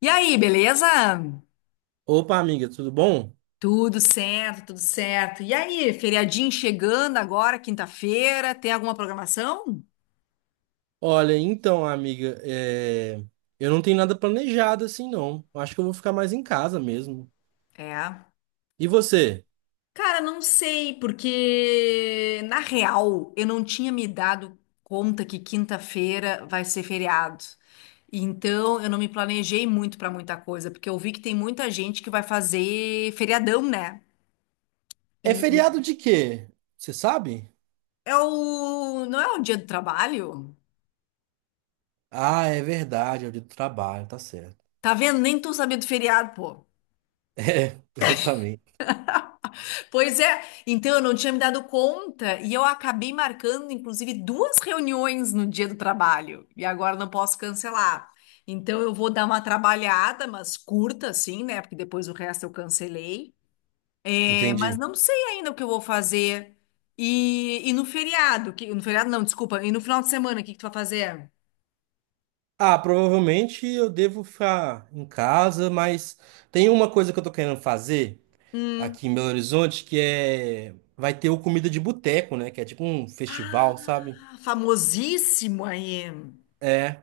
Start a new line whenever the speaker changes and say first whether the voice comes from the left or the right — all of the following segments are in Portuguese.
left: E aí, beleza?
right: Opa, amiga, tudo bom?
left: Tudo certo, tudo certo. E aí, feriadinho chegando agora, quinta-feira, tem alguma programação?
right: Olha, então, amiga, eu não tenho nada planejado assim, não. Eu acho que eu vou ficar mais em casa mesmo.
left: É.
right: E você?
left: Cara, não sei, porque na real eu não tinha me dado conta que quinta-feira vai ser feriado. Então eu não me planejei muito pra muita coisa, porque eu vi que tem muita gente que vai fazer feriadão, né?
right: É
left: E
right: feriado de quê? Você sabe?
left: é não é o dia do trabalho?
right: Ah, é verdade, é o dia do trabalho, tá certo.
left: Tá vendo? Nem tô sabendo do feriado, pô.
right: É, exatamente.
left: Pois é, então eu não tinha me dado conta e eu acabei marcando, inclusive, duas reuniões no dia do trabalho e agora não posso cancelar. Então eu vou dar uma trabalhada, mas curta assim, né? Porque depois o resto eu cancelei. É, mas
right: Entendi.
left: não sei ainda o que eu vou fazer. E no feriado, que, no feriado não, desculpa, e no final de semana, o que que tu vai fazer?
right: Ah, provavelmente eu devo ficar em casa, mas tem uma coisa que eu tô querendo fazer
left: Hum.
right: aqui em Belo Horizonte que é. Vai ter o Comida de Boteco, né? Que é tipo um festival, sabe?
left: Ah, famosíssimo aí.
right: É.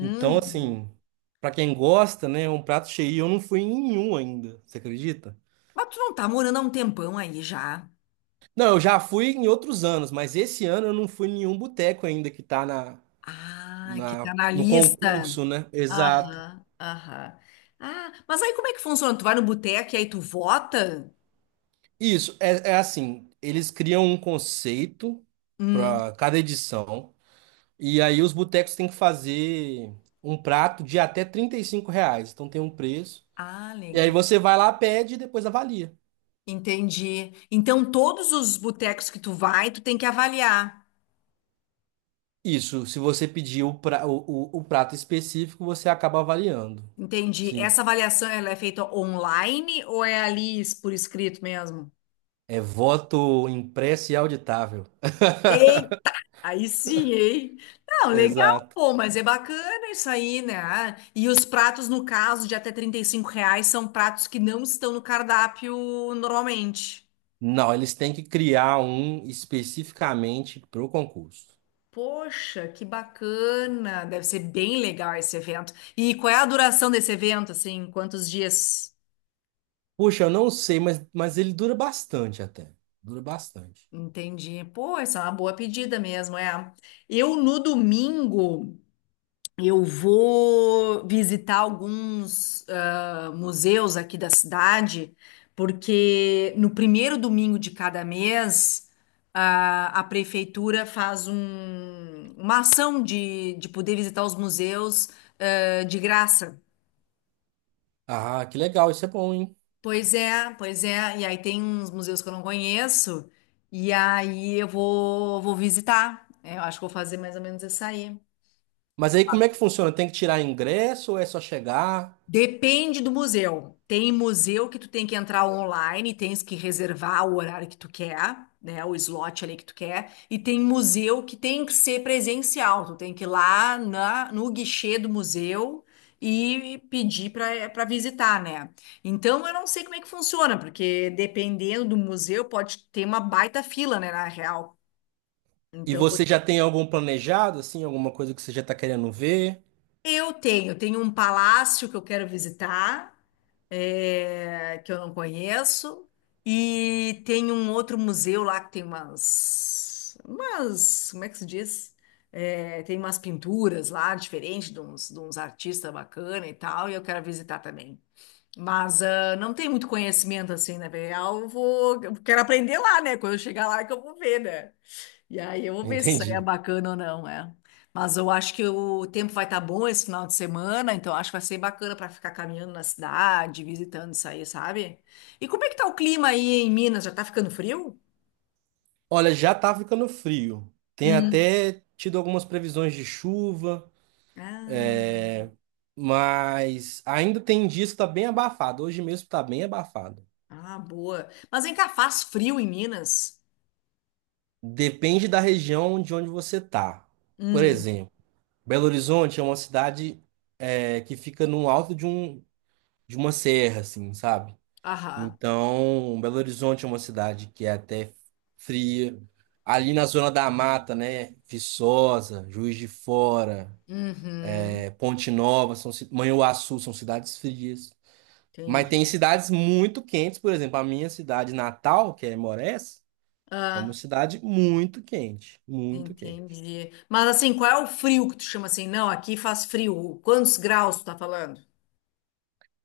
right: Então, assim, pra quem gosta, né, é um prato cheio. E eu não fui em nenhum ainda, você acredita?
left: Mas tu não tá morando há um tempão aí já.
right: Não, eu já fui em outros anos, mas esse ano eu não fui em nenhum boteco ainda que tá na,
left: Ah, que tá
right: na,
left: na
right: no concurso,
left: lista.
right: né? Exato.
left: Aham, aham. Ah, mas aí como é que funciona? Tu vai no boteco e aí tu vota?
right: Isso, é assim, eles criam um conceito para
left: Hum.
right: cada edição, e aí os botecos têm que fazer um prato de até R$ 35, então tem um preço.
left: Ah,
right: E aí
left: legal.
right: você vai lá, pede e depois avalia.
left: Entendi. Então, todos os botecos que tu vai, tu tem que avaliar.
right: Isso, se você pedir o prato específico, você acaba avaliando.
left: Entendi.
right: Sim.
left: Essa avaliação, ela é feita online ou é ali por escrito mesmo?
right: É voto impresso e auditável.
left: Tem Aí sim, hein? Não, legal,
right: Exato.
left: pô, mas é bacana isso aí, né? Ah, e os pratos, no caso, de até R$ 35, são pratos que não estão no cardápio normalmente.
right: Não, eles têm que criar um especificamente para o concurso.
left: Poxa, que bacana! Deve ser bem legal esse evento. E qual é a duração desse evento, assim? Quantos dias?
right: Puxa, eu não sei, mas ele dura bastante até. Dura bastante.
left: Entendi. Pô, essa é uma boa pedida mesmo, é. Eu, no domingo, eu vou visitar alguns museus aqui da cidade, porque no primeiro domingo de cada mês, a prefeitura faz uma ação de poder visitar os museus, de graça.
right: Ah, que legal, isso é bom, hein?
left: Pois é, pois é. E aí tem uns museus que eu não conheço, e aí eu vou, visitar. É, eu acho que vou fazer mais ou menos isso aí.
right: Mas aí como é que funciona? Tem que tirar ingresso ou é só chegar?
left: Depende do museu. Tem museu que tu tem que entrar online, tens que reservar o horário que tu quer, né? O slot ali que tu quer. E tem museu que tem que ser presencial. Tu tem que ir lá na, no guichê do museu e pedir para visitar, né? Então eu não sei como é que funciona, porque dependendo do museu pode ter uma baita fila, né? Na real.
right: E
left: Então
right: você já tem algum planejado, assim, alguma coisa que você já está querendo ver?
left: eu tenho um palácio que eu quero visitar, que eu não conheço, e tem um outro museu lá que tem umas, como é que se diz? Tem umas pinturas lá, diferentes de uns artistas bacana e tal, e eu quero visitar também. Mas ah, não tem muito conhecimento assim, na real, eu vou, eu quero aprender lá, né? Quando eu chegar lá é que eu vou ver, né? E aí eu vou ver se isso aí é
right: Entendi.
left: bacana ou não, é. Mas eu acho que o tempo vai estar bom esse final de semana, então acho que vai ser bacana para ficar caminhando na cidade, visitando isso aí, sabe? E como é que tá o clima aí em Minas? Já tá ficando frio?
right: Olha, já tá ficando frio. Tem
left: Hum.
right: até tido algumas previsões de chuva,
left: Ah,
right: mas ainda tem dias que tá bem abafado. Hoje mesmo tá bem abafado.
left: ah, boa. Mas vem cá, faz frio em Minas?
right: Depende da região de onde você tá. Por
left: Hum,
right: exemplo, Belo Horizonte é uma cidade que fica no alto de uma serra, assim, sabe?
left: aham.
right: Então, Belo Horizonte é uma cidade que é até fria. Ali na zona da mata, né? Viçosa, Juiz de Fora.
left: Uhum,
right: É Ponte Nova, são, Manhuaçu, são cidades frias. Mas tem
left: entendi.
right: cidades muito quentes, por exemplo, a minha cidade natal, que é Morés, é uma
left: Ah,
right: cidade muito quente, muito quente.
left: entendi. Mas assim, qual é o frio que tu chama assim? Não, aqui faz frio. Quantos graus tu tá falando?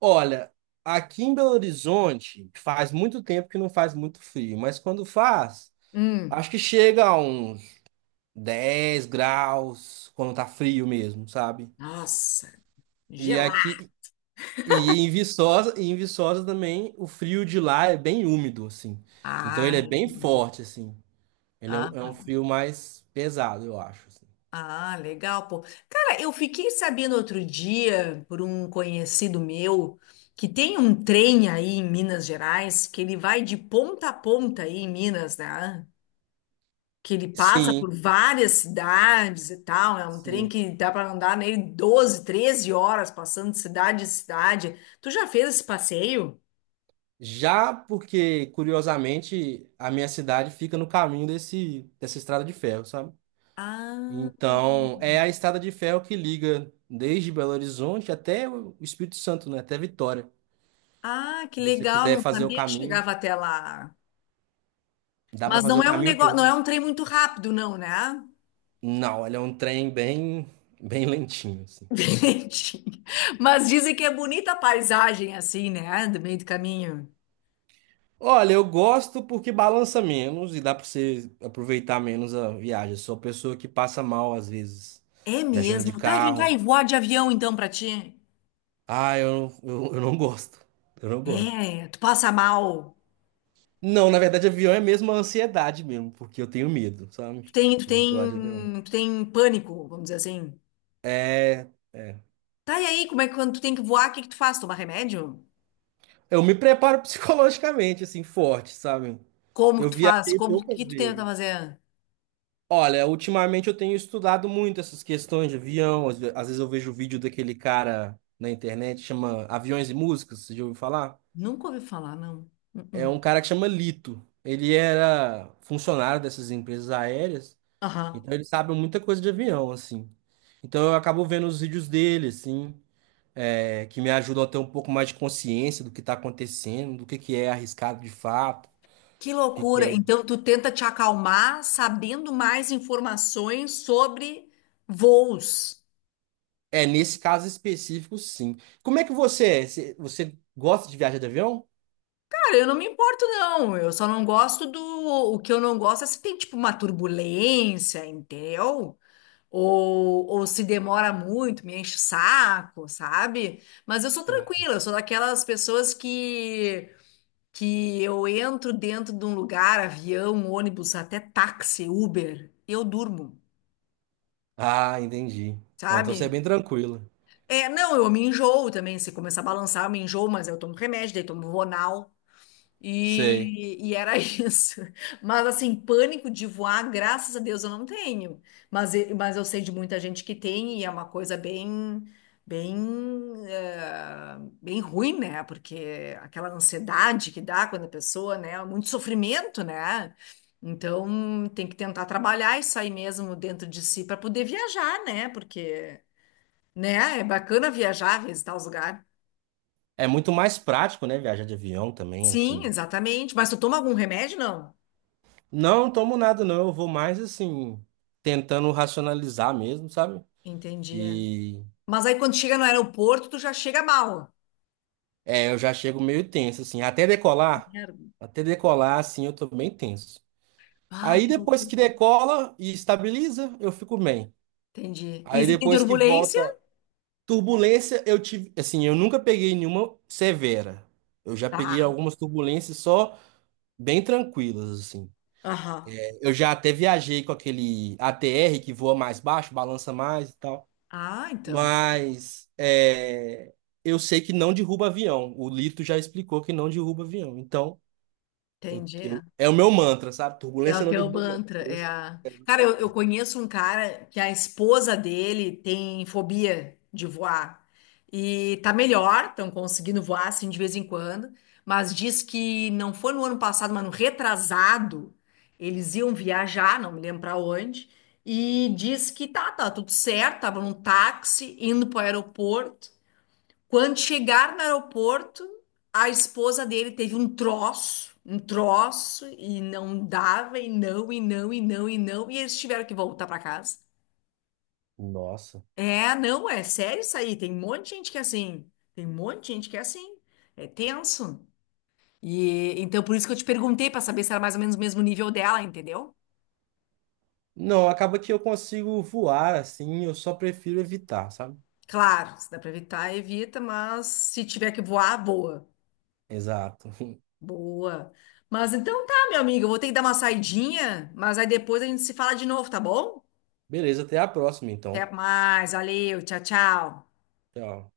right: Olha, aqui em Belo Horizonte faz muito tempo que não faz muito frio, mas quando faz,
left: Hum,
right: acho que chega a uns 10 graus quando tá frio mesmo, sabe?
left: nossa.
right: E
left: Gelar.
right: aqui e em Viçosa também o frio de lá é bem úmido assim. Então ele
left: Ah,
right: é bem
left: entendi.
right: forte assim. Ele é
left: Ah,
right: um, é um frio mais pesado, eu acho, assim.
left: ah, legal, pô. Cara, eu fiquei sabendo outro dia por um conhecido meu que tem um trem aí em Minas Gerais que ele vai de ponta a ponta aí em Minas, né? Que ele passa
right: Sim,
left: por várias cidades e tal. É um trem
right: sim.
left: que dá para andar nele 12, 13 horas passando de cidade em cidade. Tu já fez esse passeio?
right: Já porque, curiosamente, a minha cidade fica no caminho dessa estrada de ferro, sabe?
left: Ah,
right: Então, é a estrada de ferro que liga desde Belo Horizonte até o Espírito Santo, né? Até Vitória.
left: ah, que
right: Se você
left: legal,
right: quiser
left: não
right: fazer o
left: sabia que
right: caminho,
left: chegava até lá.
right: dá para
left: Mas
right: fazer
left: não
right: o
left: é um
right: caminho
left: negócio, não é
right: todo.
left: um trem muito rápido, não, né?
right: Não, ele é um trem bem lentinho, assim.
left: Gente, mas dizem que é bonita a paisagem assim, né? Do meio do caminho.
right: Olha, eu gosto porque balança menos e dá pra você aproveitar menos a viagem. Sou a pessoa que passa mal às vezes,
left: É
right: viajando de
left: mesmo. Tá, vem cá e
right: carro.
left: voar de avião então pra ti.
right: Ah, eu não gosto. Eu não gosto.
left: É, tu passa mal.
right: Não, na verdade, avião é mesmo a ansiedade mesmo, porque eu tenho medo, sabe?
left: Tu tem, tu
right: De voar de avião.
left: tem, tu tem pânico, vamos dizer assim.
right: É, é.
left: Tá, e aí, como é que quando tu tem que voar, o que que tu faz? Tomar remédio?
right: Eu me preparo psicologicamente, assim, forte, sabe?
left: Como que
right: Eu
left: tu faz?
right: viajei
left: Como o que
right: poucas
left: tu tenta
right: vezes.
left: fazer?
right: Olha, ultimamente eu tenho estudado muito essas questões de avião. Às vezes eu vejo vídeo daquele cara na internet, chama Aviões e Músicas, você já ouviu falar?
left: Nunca ouvi falar, não.
right: É
left: Uh-uh.
right: um cara que chama Lito. Ele era funcionário dessas empresas aéreas,
left: Aham.
right: então ele sabe muita coisa de avião, assim. Então eu acabo vendo os vídeos dele, assim, que me ajudam a ter um pouco mais de consciência do que está acontecendo, do que é arriscado de fato,
left: Que
right: o que que
left: loucura!
right: é.
left: Então, tu tenta te acalmar sabendo mais informações sobre voos.
right: É, nesse caso específico, sim. Como é que você é? Você gosta de viajar de avião?
left: Cara, eu não me importo, não. Eu só não gosto do. O que eu não gosto é se tem, tipo, uma turbulência, entendeu? Ou se demora muito, me enche o saco, sabe? Mas eu sou tranquila, eu sou daquelas pessoas. Que eu entro dentro de um lugar, avião, ônibus, até táxi, Uber, eu durmo,
right: Ah, entendi. Ah, então você é
left: sabe?
right: bem tranquilo.
left: É, não, eu me enjoo também. Se começar a balançar, eu me enjoo, mas eu tomo remédio, daí tomo Vonal.
right: Sei.
left: E era isso. Mas assim, pânico de voar, graças a Deus eu não tenho. Mas, mas eu sei de muita gente que tem e é uma coisa bem, bem, bem ruim, né? Porque aquela ansiedade que dá quando a pessoa, né? Muito sofrimento, né? Então tem que tentar trabalhar isso aí mesmo dentro de si para poder viajar, né? Porque né? É bacana viajar, visitar os lugares.
right: É muito mais prático, né? Viajar de avião também,
left: Sim,
right: assim.
left: exatamente. Mas tu toma algum remédio? Não.
right: Não tomo nada, não. Eu vou mais, assim, tentando racionalizar mesmo, sabe?
left: Entendi. É.
right: E
left: Mas aí quando chega no aeroporto, tu já chega mal.
right: eu já chego meio tenso, assim. Até decolar,
left: Merda.
right: até decolar, assim, eu tô bem tenso.
left: Ah,
right: Aí
left: que
right: depois
left: loucura.
right: que decola e estabiliza, eu fico bem.
left: Entendi. E
right: Aí
left: se tem
right: depois que
left: turbulência?
right: volta turbulência, eu tive, assim, eu nunca peguei nenhuma severa. Eu já peguei
left: Tá.
right: algumas turbulências só, bem tranquilas, assim.
left: Aham.
right: Eu já até viajei com aquele ATR que voa mais baixo, balança mais e tal,
left: Ah, então.
right: mas eu sei que não derruba avião. O Lito já explicou que não derruba avião. Então,
left: Entendi.
right: é o meu mantra, sabe?
left: É
right: Turbulência
left: o
right: não
left: teu
right: derruba avião.
left: mantra, é
right: Turbulência
left: a...
right: não
left: Cara, eu,
right: derruba
left: eu
right: avião.
left: conheço um cara que a esposa dele tem fobia de voar. E tá melhor, estão conseguindo voar, assim, de vez em quando. Mas diz que não foi no ano passado, mas no retrasado, eles iam viajar, não me lembro pra onde. E diz que tá tudo certo, tava num táxi indo pro aeroporto. Quando chegaram no aeroporto, a esposa dele teve um troço, e não dava, e não, e não, e não, e não, e eles tiveram que voltar pra casa.
right: Nossa.
left: É, não, é sério isso aí. Tem um monte de gente que é assim. Tem um monte de gente que é assim. É tenso. E então por isso que eu te perguntei pra saber se era mais ou menos o mesmo nível dela, entendeu?
right: Não, acaba que eu consigo voar assim, eu só prefiro evitar, sabe?
left: Claro, se dá pra evitar, evita, mas se tiver que voar, voa.
right: Exato.
left: Boa. Mas então tá, meu amigo, eu vou ter que dar uma saidinha, mas aí depois a gente se fala de novo, tá bom?
right: Beleza, até a próxima,
left: Até
right: então.
left: mais, valeu, tchau, tchau.
right: Tchau.